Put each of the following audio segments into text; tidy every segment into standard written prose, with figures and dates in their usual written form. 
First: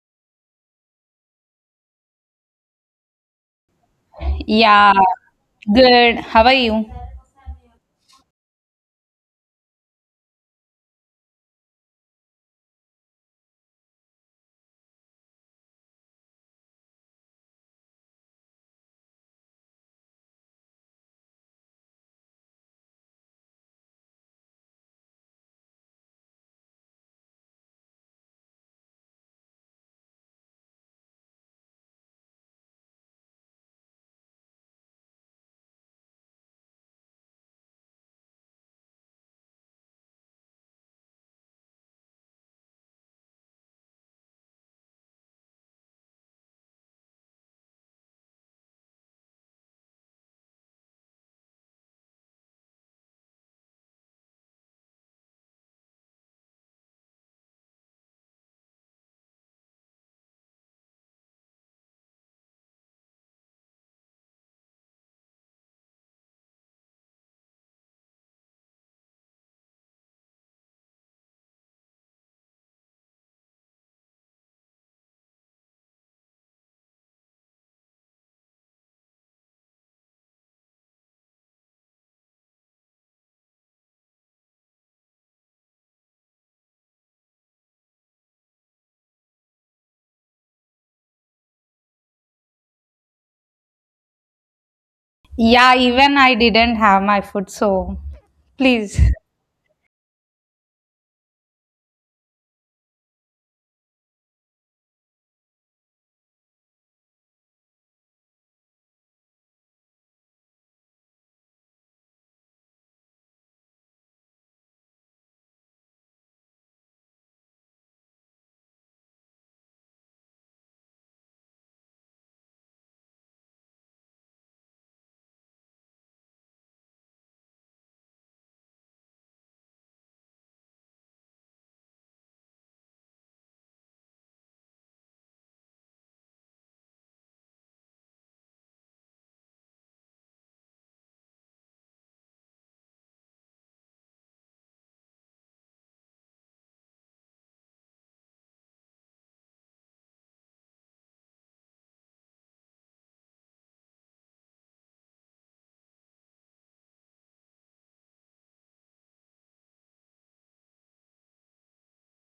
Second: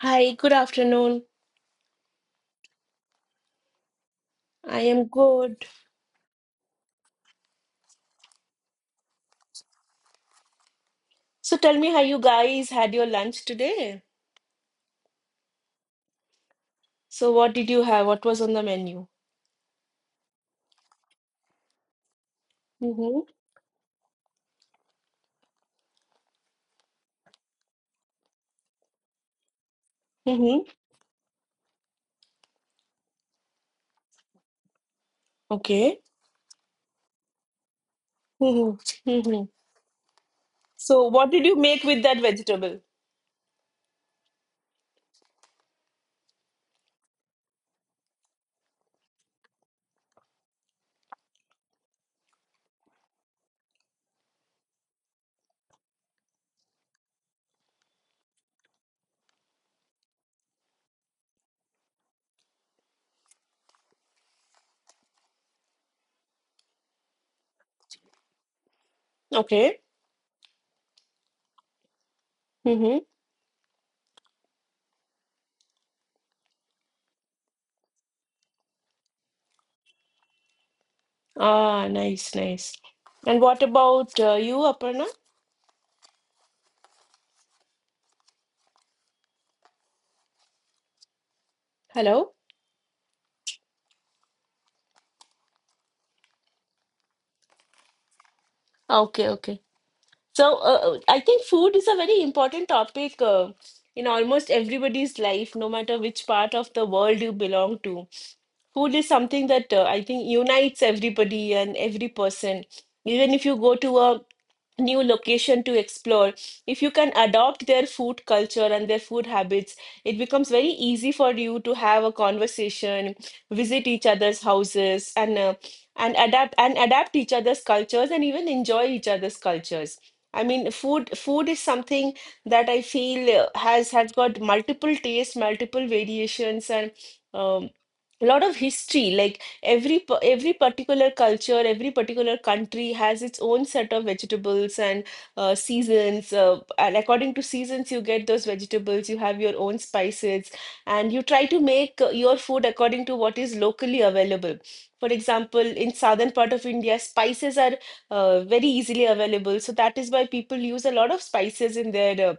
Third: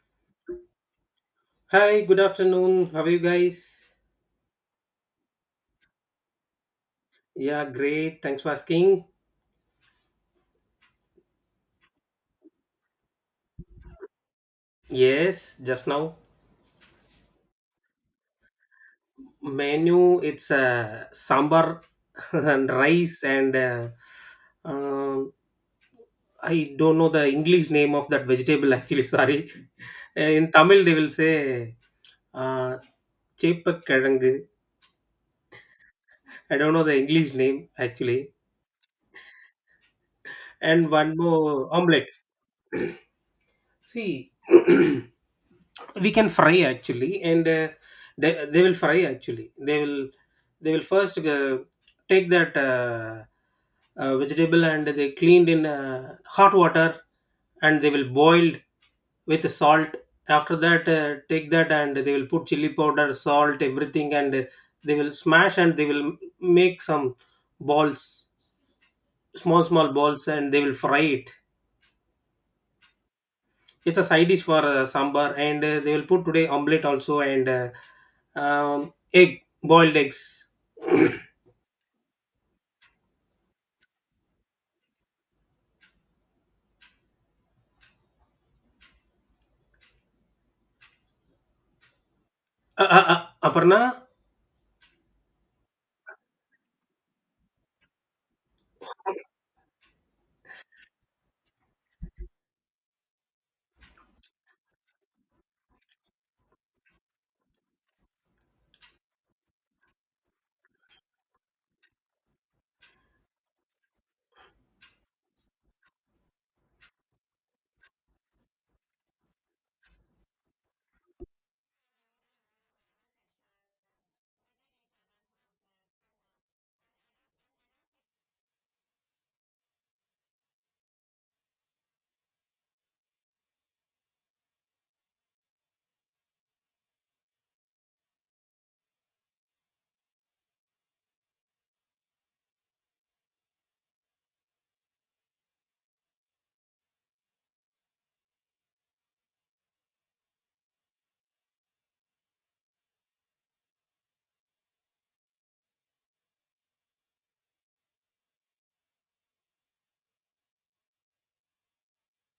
Hi, good afternoon. Hi, good afternoon. How are you guys? I Yeah, am good. good. How are you? Yeah, great. Thanks for asking. So tell me how you guys had your lunch today. Yes, just now So what did you have? What was on the menu? menu it's sambar and rice Mm-hmm. and um, I don't know the English name of that vegetable actually. Sorry, in Mm-hmm. Tamil they will say uh, cheppakkilangu. Okay. I don't know the English name actually. Mm-hmm. Mm-hmm. And So one what did you more make with omelette. that vegetable? See, we can fry actually, and they will fry actually. They will first take that vegetable and they cleaned in hot water, and they will boiled with salt. After that, take that and they will put chili powder, salt, everything, and they will smash and they will make some balls, small Okay. small balls, and they will fry it. Mm-hmm. It's a side dish for sambar, and they will put today omelette also and egg, boiled eggs. Ah, nice, nice. And what about you, Aparna? Hello? Uh, uh, Aparna, Yeah, even I didn't have my food, so please. Okay, okay. So I think food is a very important topic in almost everybody's life, no matter which part of the world you belong to. Food is something that I think unites everybody and every person. Even if you go to a new location to explore, if you can adopt their food culture and their food habits, it becomes very easy for you to have a conversation, visit each other's houses, and adapt each other's cultures, and even enjoy each other's cultures. I mean, food is something that I feel has got multiple tastes, multiple variations, and um, a lot of history. Like every particular culture, every particular country has its own set of vegetables and seasons. And according to seasons, you get those vegetables. You have your own spices, and you try to make your food according to what is locally available. For example, in southern part of India, spices are very easily available. So that is why people use a lot of spices in their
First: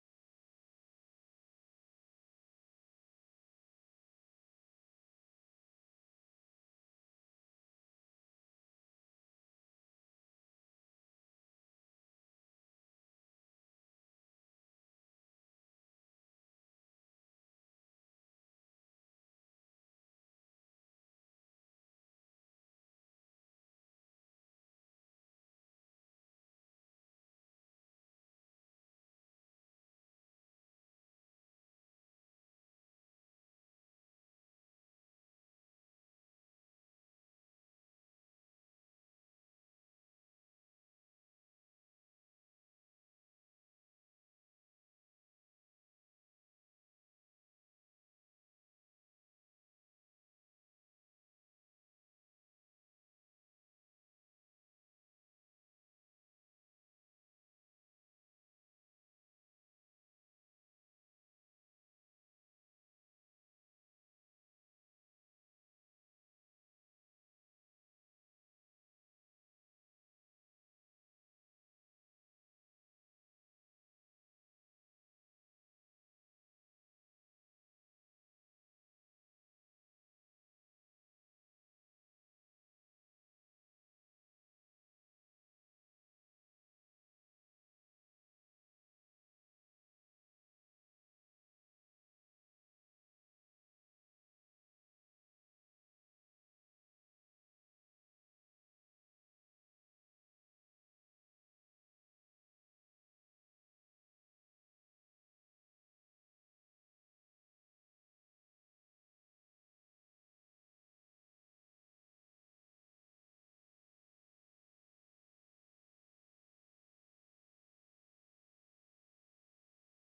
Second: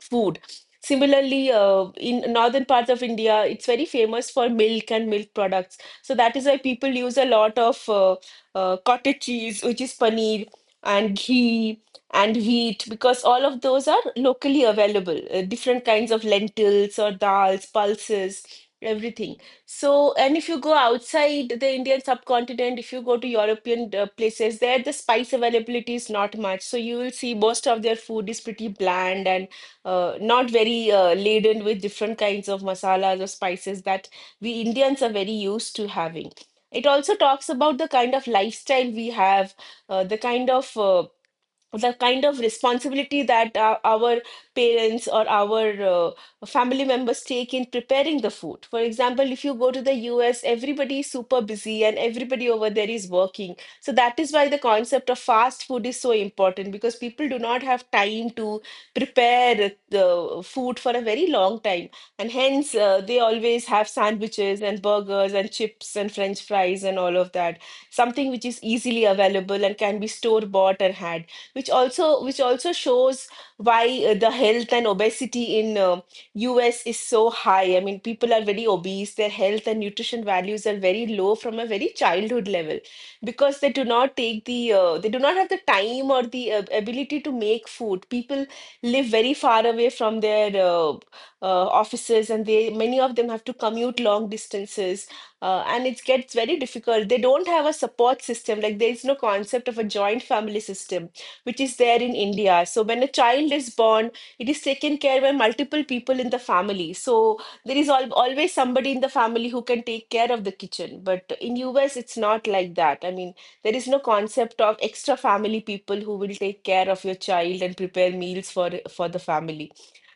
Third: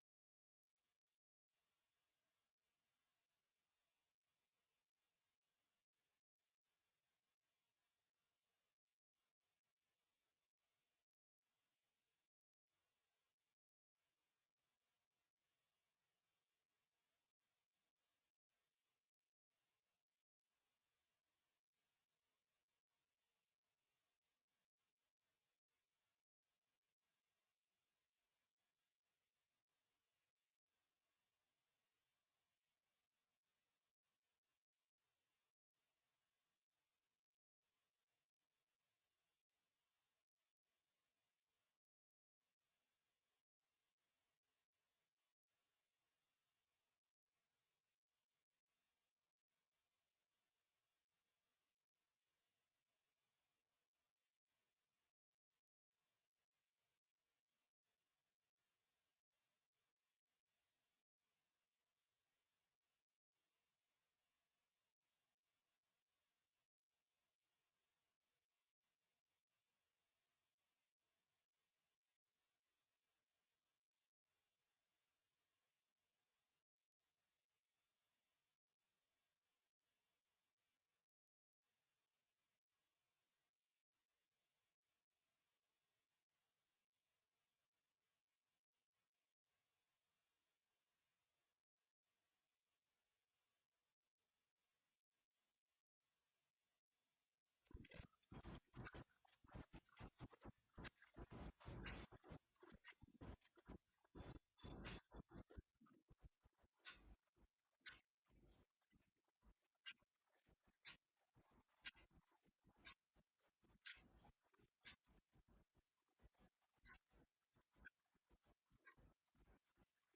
food. Similarly, in northern parts of India, it's very famous for milk and milk products. So that is why people use a lot of cottage cheese, which is paneer, and ghee and wheat, because all of those are locally available. Different kinds of lentils or dals, pulses, everything. So, and if you go outside the Indian subcontinent, if you go to European places, there the spice availability is not much. So you will see most of their food is pretty bland and not very laden with different kinds of masalas or spices that we Indians are very used to having. It also talks about the kind of lifestyle we have, uh, the kind of uh, the kind of responsibility that our parents or our family members take in preparing the food. For example, if you go to the US, everybody is super busy and everybody over there is working. So that is why the concept of fast food is so important, because people do not have time to prepare the food for a very long time. And hence, they always have sandwiches and burgers and chips and french fries and all of that, something which is easily available and can be store bought and had, which also shows why the health and obesity in US is so high. I mean, people are very obese. Their health and nutrition values are very low from a very childhood level, because they do not have the time or the ability to make food. People live very far away from their offices, and they many of them have to commute long distances. Uh, and it gets very difficult. They don't have a support system. Like, there is no concept of a joint family system, which is there in India. So when a child is born, it is taken care by multiple people in the family. So there is al always somebody in the family who can take care of the kitchen. But in US, it's not like that. I mean, there is no concept of extra family people who will take care of your child and prepare meals for the family.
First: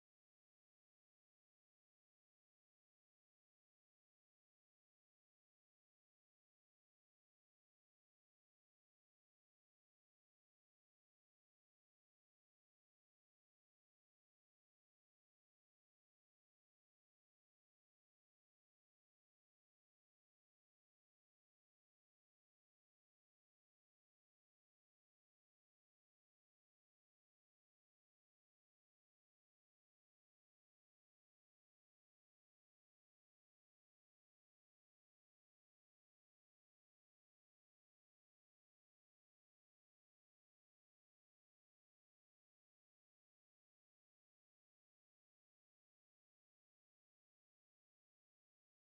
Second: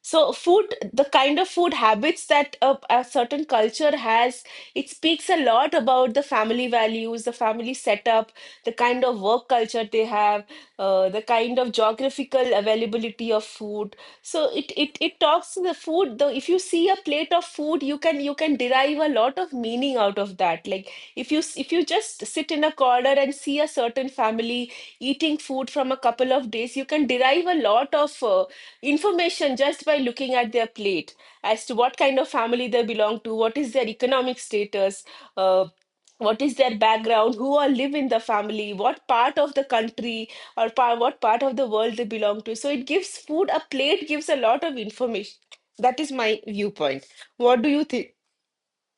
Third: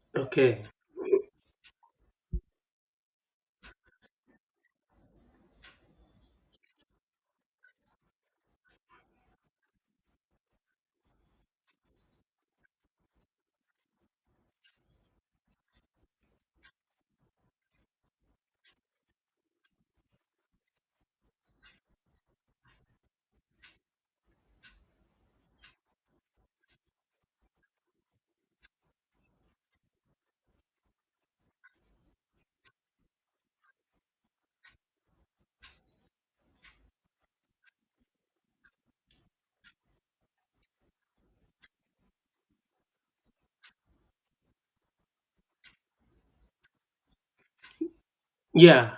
So okay, food, the kind of food habits that a certain culture has, it speaks a lot about the family values, the family setup, the kind of work culture they have, the kind of geographical availability of food. So it talks to the food. Though if you see a plate of food, you can derive a lot of meaning out of that. Like, if you just sit in a corner and see a certain family eating food from a couple of days, you can derive a lot of. Information just by looking at their plate as to what kind of family they belong to, what is their economic status, uh, what is their background, who all live in the family, what part of the country what part of the world they belong to. So it gives food, a plate gives a lot of information. That is my viewpoint. What do you think? yeah.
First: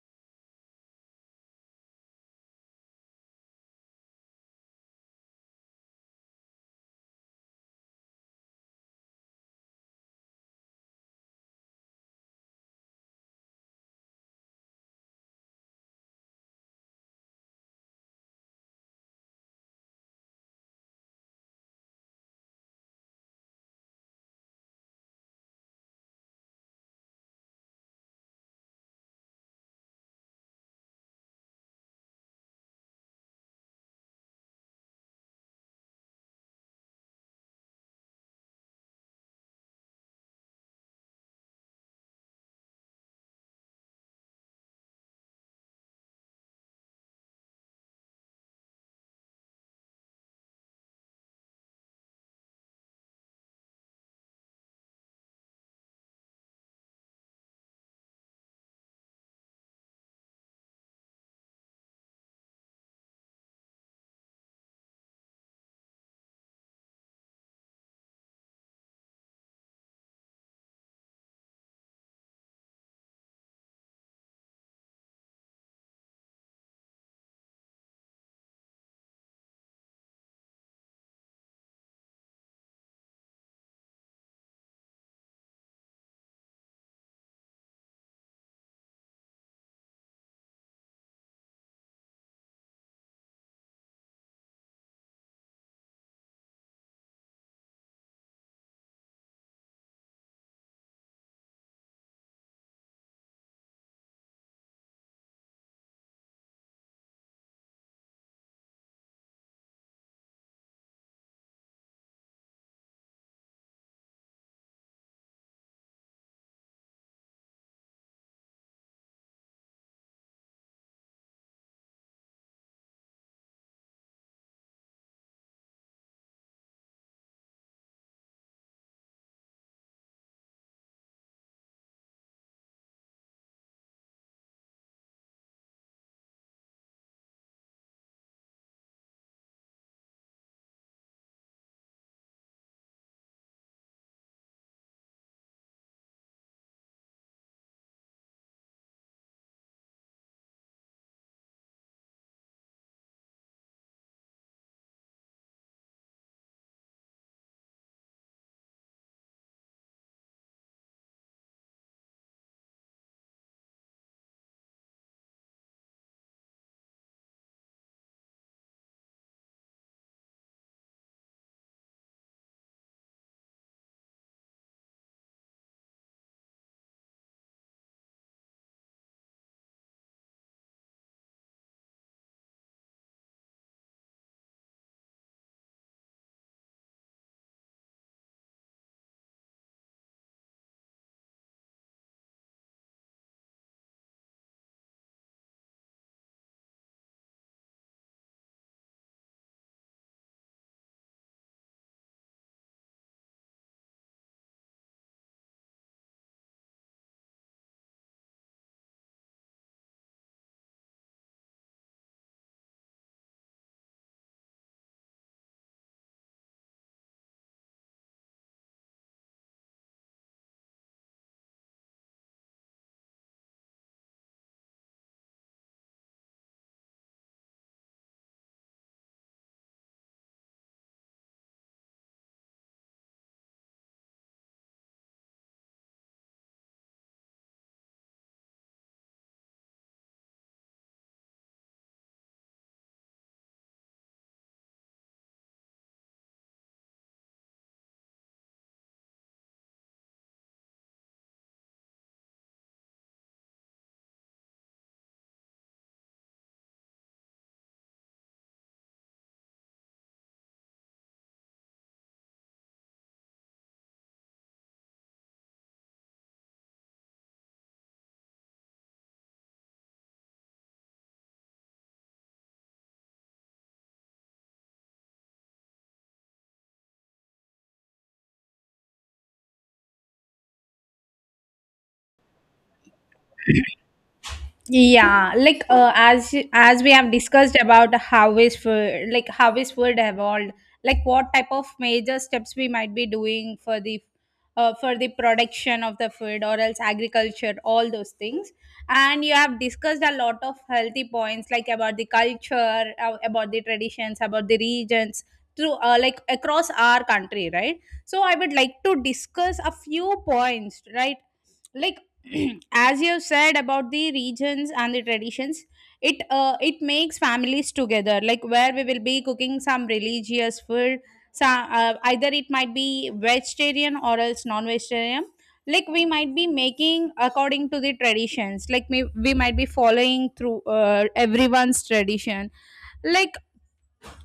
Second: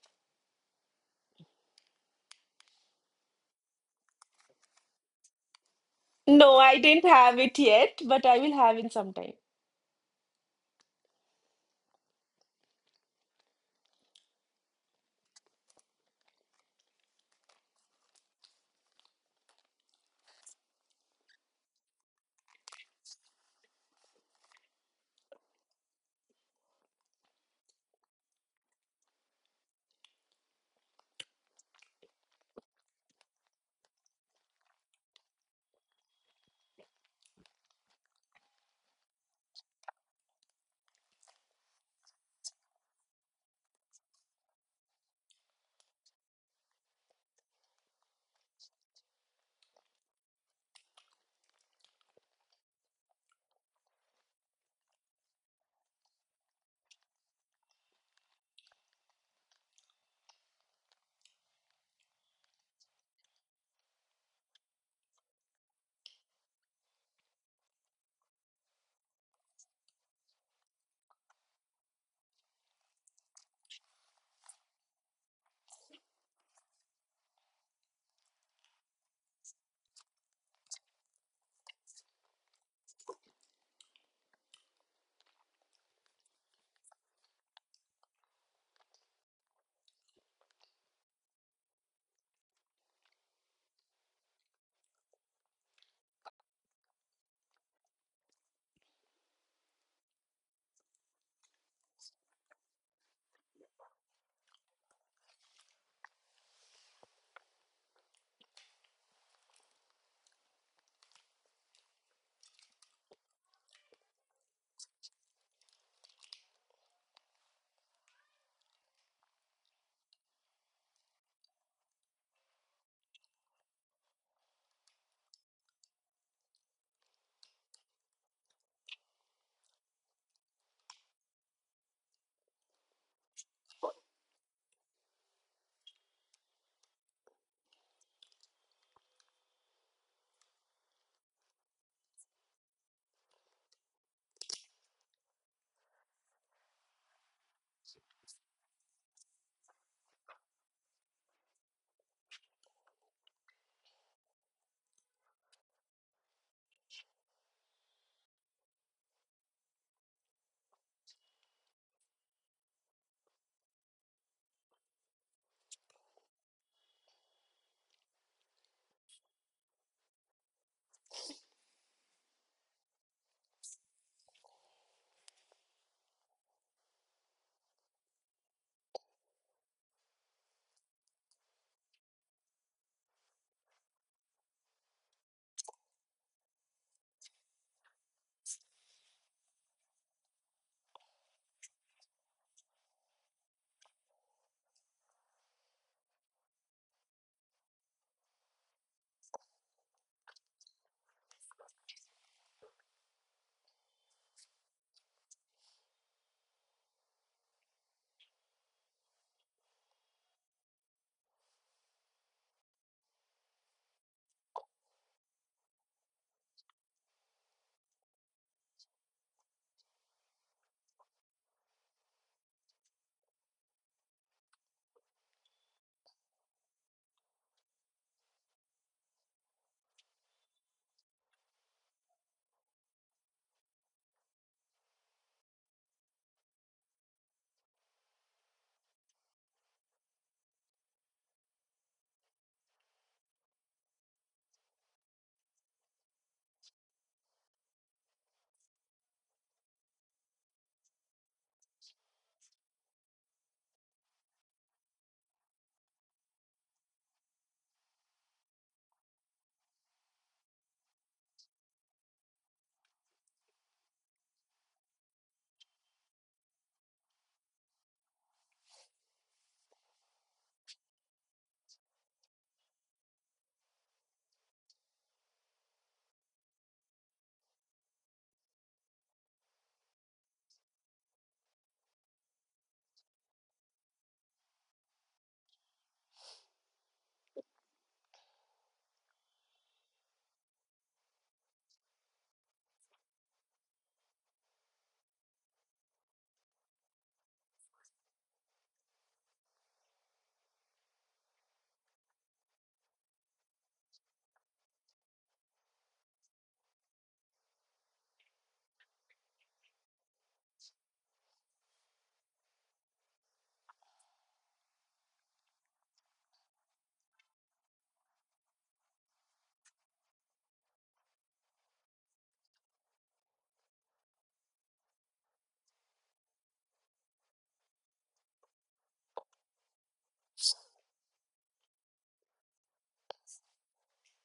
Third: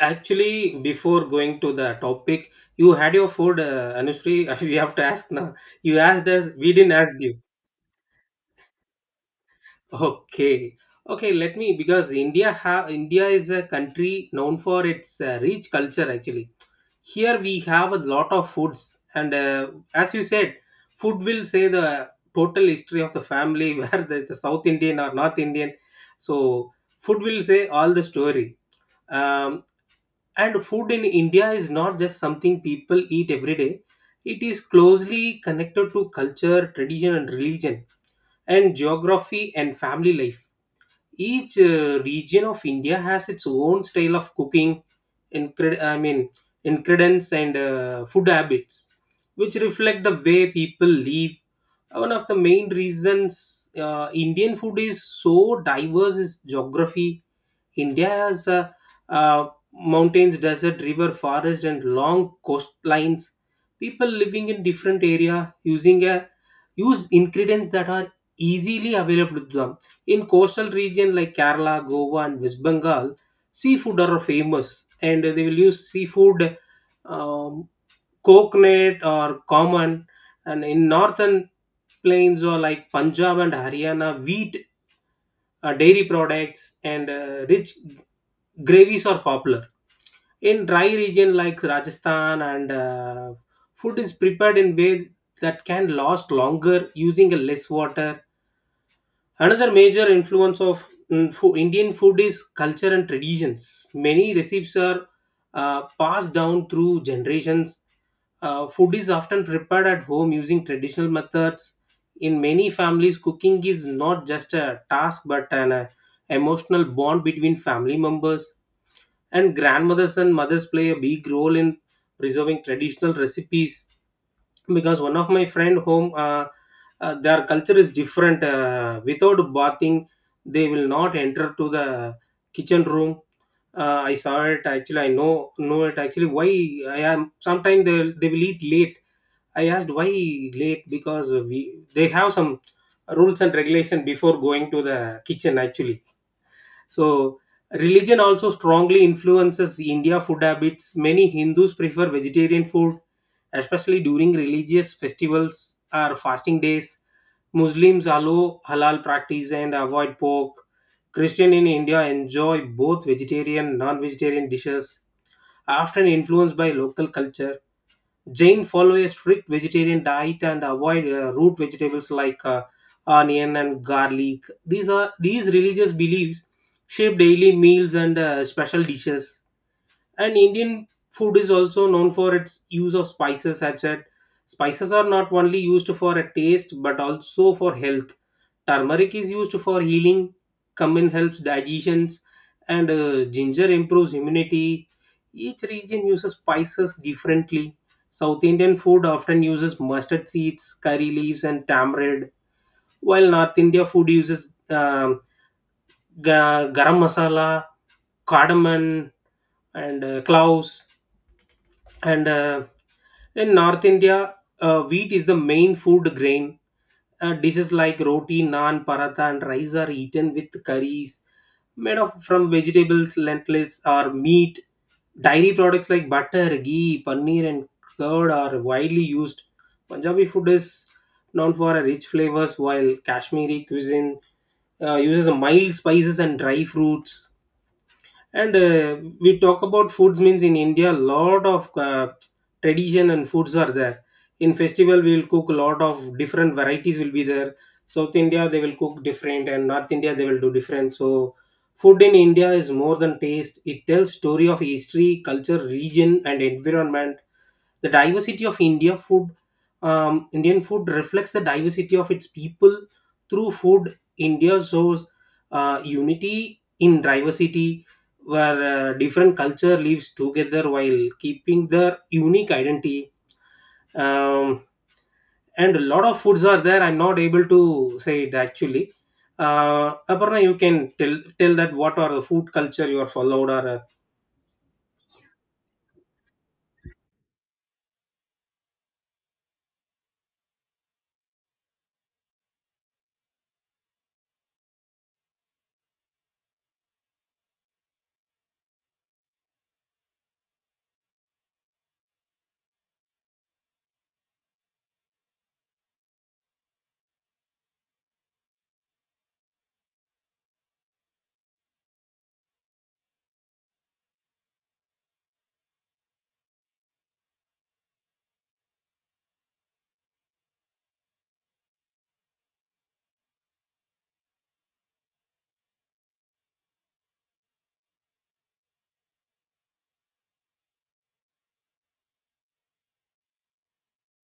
Actually, before going to the topic, you had your food, Anushri. We have to ask now. You asked us, No, we I didn't didn't ask you. have it yet, but I will have in some time. Okay, okay. Let me because India is a country known for its rich culture actually, here we have a lot of foods and as you said, food will say the total history of the family where the South Indian or North Indian, so food will say all the story. Um, and food in India is not just something people eat every day. It is closely connected to culture, tradition and religion, and geography and family life. Each region of India has its own style of cooking, incre- I mean, ingredients and food habits, which reflect the way people live. One of the main reasons Indian food is so diverse is geography. India has uh, mountains, desert, river, forest, and long coastlines. People living in different area using a use ingredients that are easily available to them. In coastal region like Kerala, Goa, and West Bengal, seafood are famous, and they will use seafood, um, coconut or common. And in northern plains or like Punjab and Haryana, wheat, dairy products and rich gravies are popular in dry region like Rajasthan and food is prepared in way that can last longer using a less water. Another major influence of Indian food is culture and traditions. Many recipes are passed down through generations. Food is often prepared at home using traditional methods. In many families, cooking is not just a task but an emotional bond between family members. And grandmothers and mothers play a big role in preserving traditional recipes because one of my friend home, their culture is different, without bathing they will not enter to the kitchen room. I saw it actually, I know it actually why. I am sometimes they will eat late. I asked why late because we they have some rules and regulation before going to the kitchen actually. So religion also strongly influences India food habits. Many Hindus prefer vegetarian food, especially during religious festivals or fasting days. Muslims allow halal practice and avoid pork. Christian in India enjoy both vegetarian and non-vegetarian dishes, often influenced by local culture. Jain follow a strict vegetarian diet and avoid root vegetables like onion and garlic. These are these religious beliefs shape daily meals and special dishes. And Indian food is also known for its use of spices, such as spices are not only used for a taste but also for health. Turmeric is used for healing, cumin helps digestions, and ginger improves immunity. Each region uses spices differently. South Indian food often uses mustard seeds, curry leaves and tamarind, while North India food uses um, garam masala, cardamom and cloves. And in North India, wheat is the main food grain. Uh, dishes like roti, naan, paratha and rice are eaten with curries made of from vegetables, lentils or meat. Dairy products like butter, ghee, paneer and curd are widely used. Punjabi food is known for a rich flavors, while Kashmiri cuisine uses mild spices and dry fruits. And we talk about foods means in India, a lot of tradition and foods are there. In festival we will cook a lot of different varieties will be there. South India they will cook different and North India they will do different. So food in India is more than taste. It tells story of history, culture, region and environment. The diversity of India food. Indian food reflects the diversity of its people. Through food, India shows unity in diversity, where different culture lives together while keeping their unique identity. um, and a lot of foods are there, I'm not able to say it actually. Uh, Aparna, you can tell that what are the food culture you are followed or Yeah, like as we have discussed about how is food, like how is food evolved, like what type of major steps we might be doing for the production of the food or else agriculture, all those things. And you have discussed a lot of healthy points like about the culture, about the traditions, about the regions through like across our country, right? So I would like to discuss a few points, right? Like as you said about the regions and the traditions, it makes families together, like where we will be cooking some religious food, some, either it might be vegetarian or else non-vegetarian, like we might be making according to the traditions, like we might be following through everyone's tradition, like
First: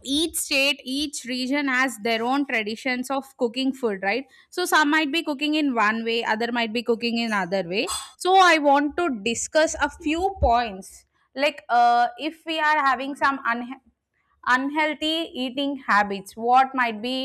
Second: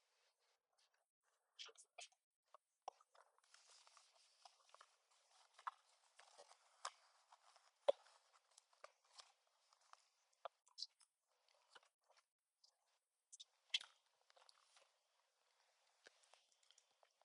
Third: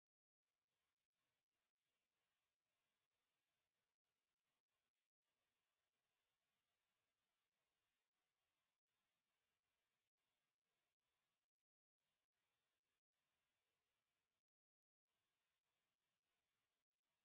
each state, each region has their own traditions of cooking food, right? So some might be cooking in one way, other might be cooking in other way. So I want to discuss a few points, like if we are having some un unhealthy eating habits, what might be,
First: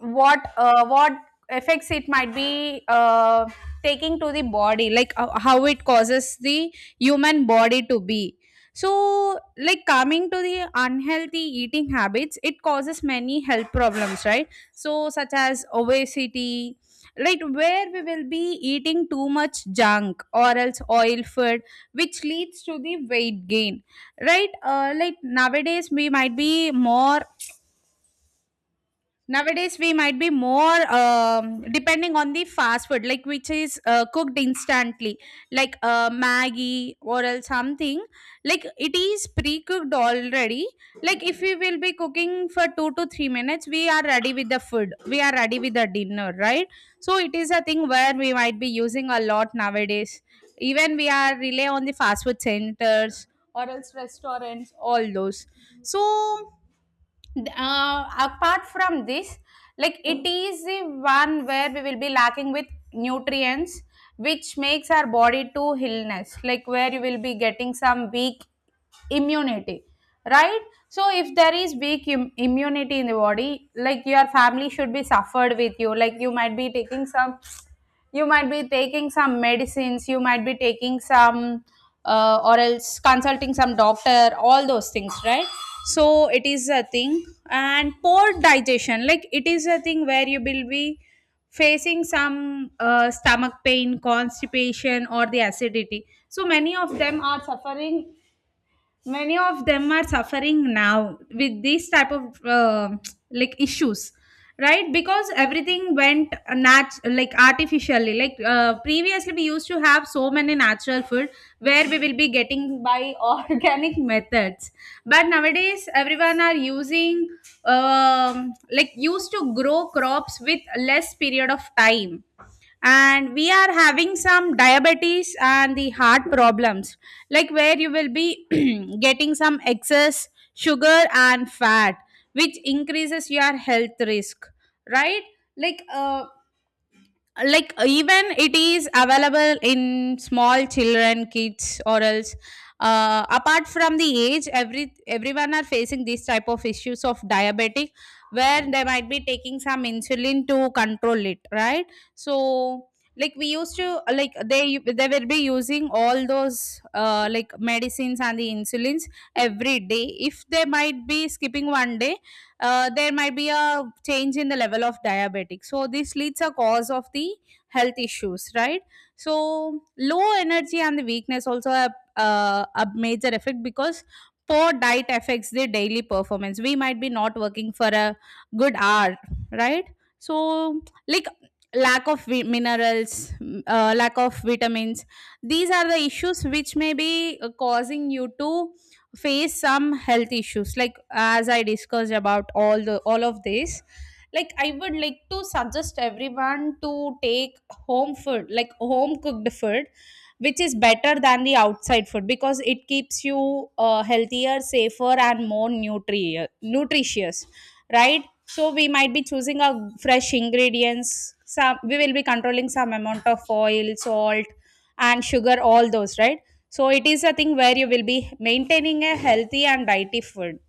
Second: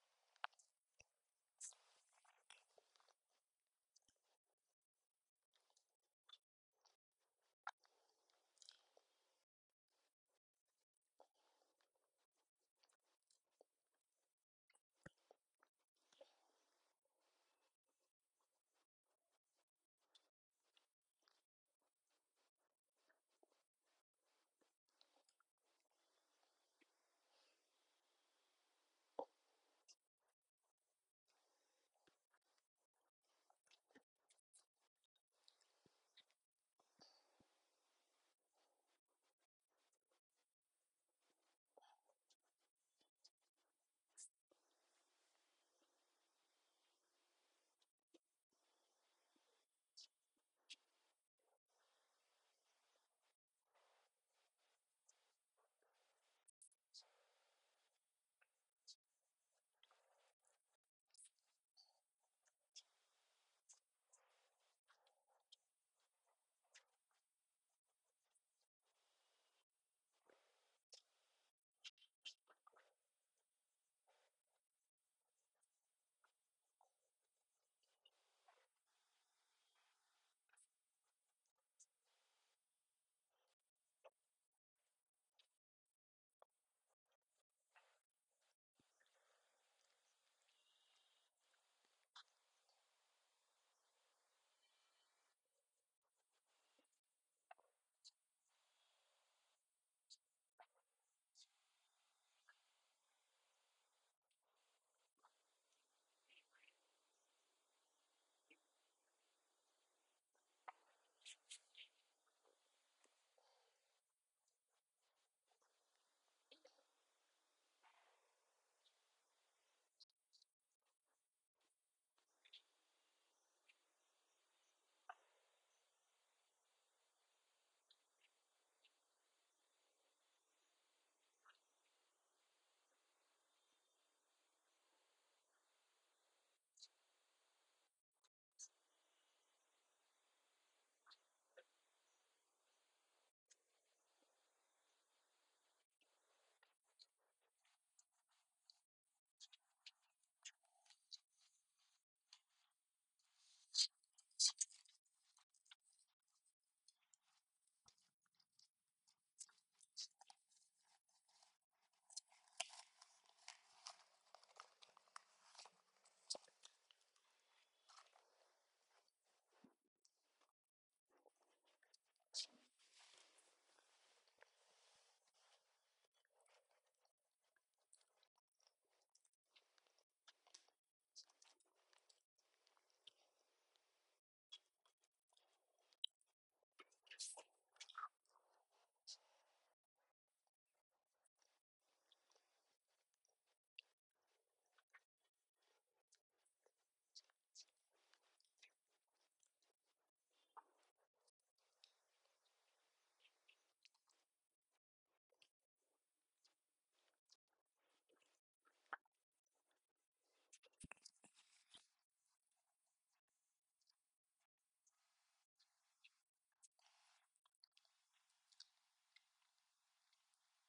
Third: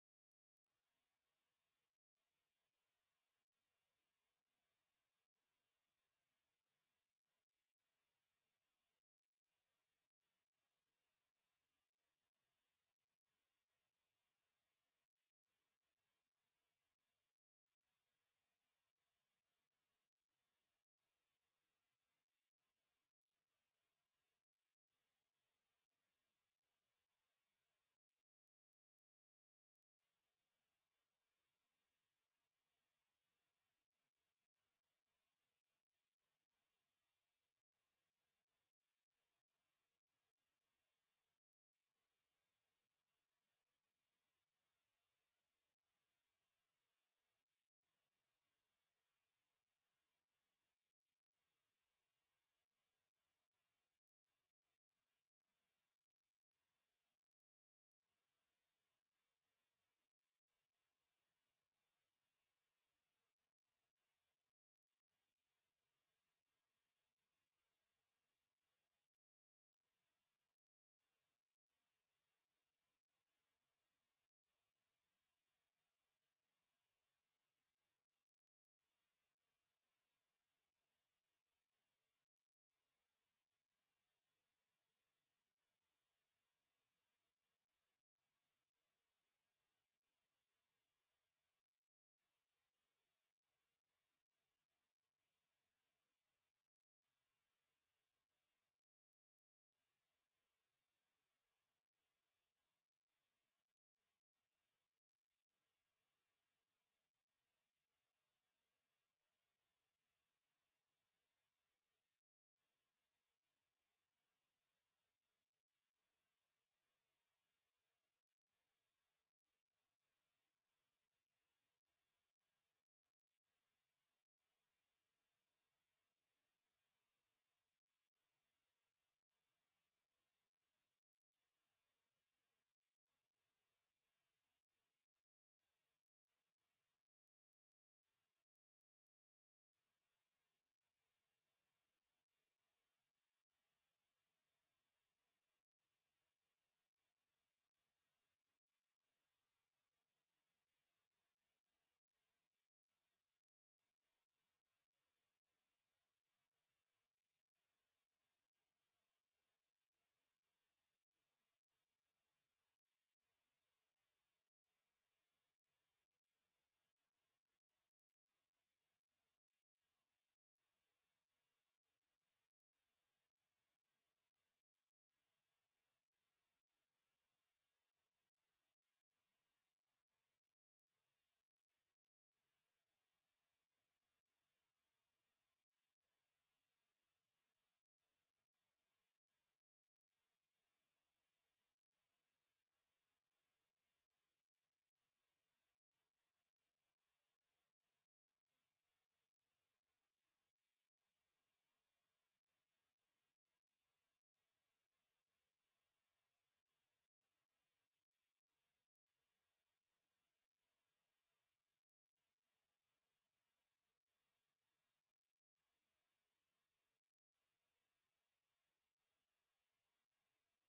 what effects it might be taking to the body, like how it causes the human body to be. So like coming to the unhealthy eating habits, it causes many health problems, right? So such as obesity, like where we will be eating too much junk or else oil food, which leads to the weight gain, right? Like nowadays we might be more Nowadays, we might be more depending on the fast food, like which is cooked instantly, like Maggie or else something. Like it is pre-cooked already. Like if we will be cooking for 2 to 3 minutes, we are ready with the food. We are ready with the dinner, right? So it is a thing where we might be using a lot nowadays. Even we are rely on the fast food centers or else restaurants, all those. So apart from this, like it is the one where we will be lacking with nutrients, which makes our body to illness, like where you will be getting some weak immunity, right? So if there is weak immunity in the body, like your family should be suffered with you, like you might be taking some, you might be taking some medicines, you might be taking some or else consulting some doctor, all those things, right? So it is a thing. And poor digestion, like it is a thing where you will be facing some stomach pain, constipation, or the acidity. So many of them are suffering, many of them are suffering now with these type of like issues, right? Because everything went like artificially, like previously we used to have so many natural food, where we will be getting by organic methods, but nowadays everyone are using like used to grow crops with less period of time, and we are having some diabetes and the heart problems, like where you will be getting some excess sugar and fat, which increases your health risk, right? Like like even it is available in small children, kids, or else. Apart from the age, everyone are facing these type of issues of diabetic, where they might be taking some insulin to control it, right? So like we used to, like they will be using all those like medicines and the insulins every day, if they might be skipping one day, there might be a change in the level of diabetic. So this leads a cause of the health issues, right? So low energy and the weakness also a major effect, because poor diet affects the daily performance. We might be not working for a good hour, right? So like lack of minerals, lack of vitamins. These are the issues which may be causing you to face some health issues. Like as I discussed about all of this, like I would like to suggest everyone to take home food, like home cooked food, which is better than the outside food because it keeps you healthier, safer and more nutritious, right? So we might be choosing our fresh ingredients. Some we will be controlling some amount of oil, salt, and sugar, all those, right? So it is a thing where you will be maintaining a healthy and dietary food.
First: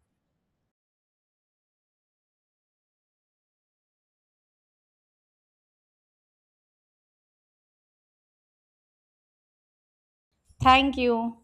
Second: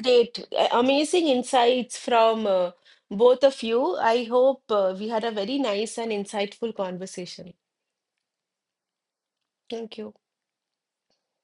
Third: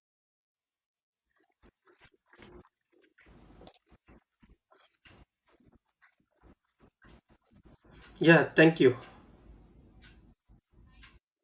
Great, amazing insights from both of you. I hope we had a very nice and insightful conversation. yeah, thank you. Thank you. Thank you.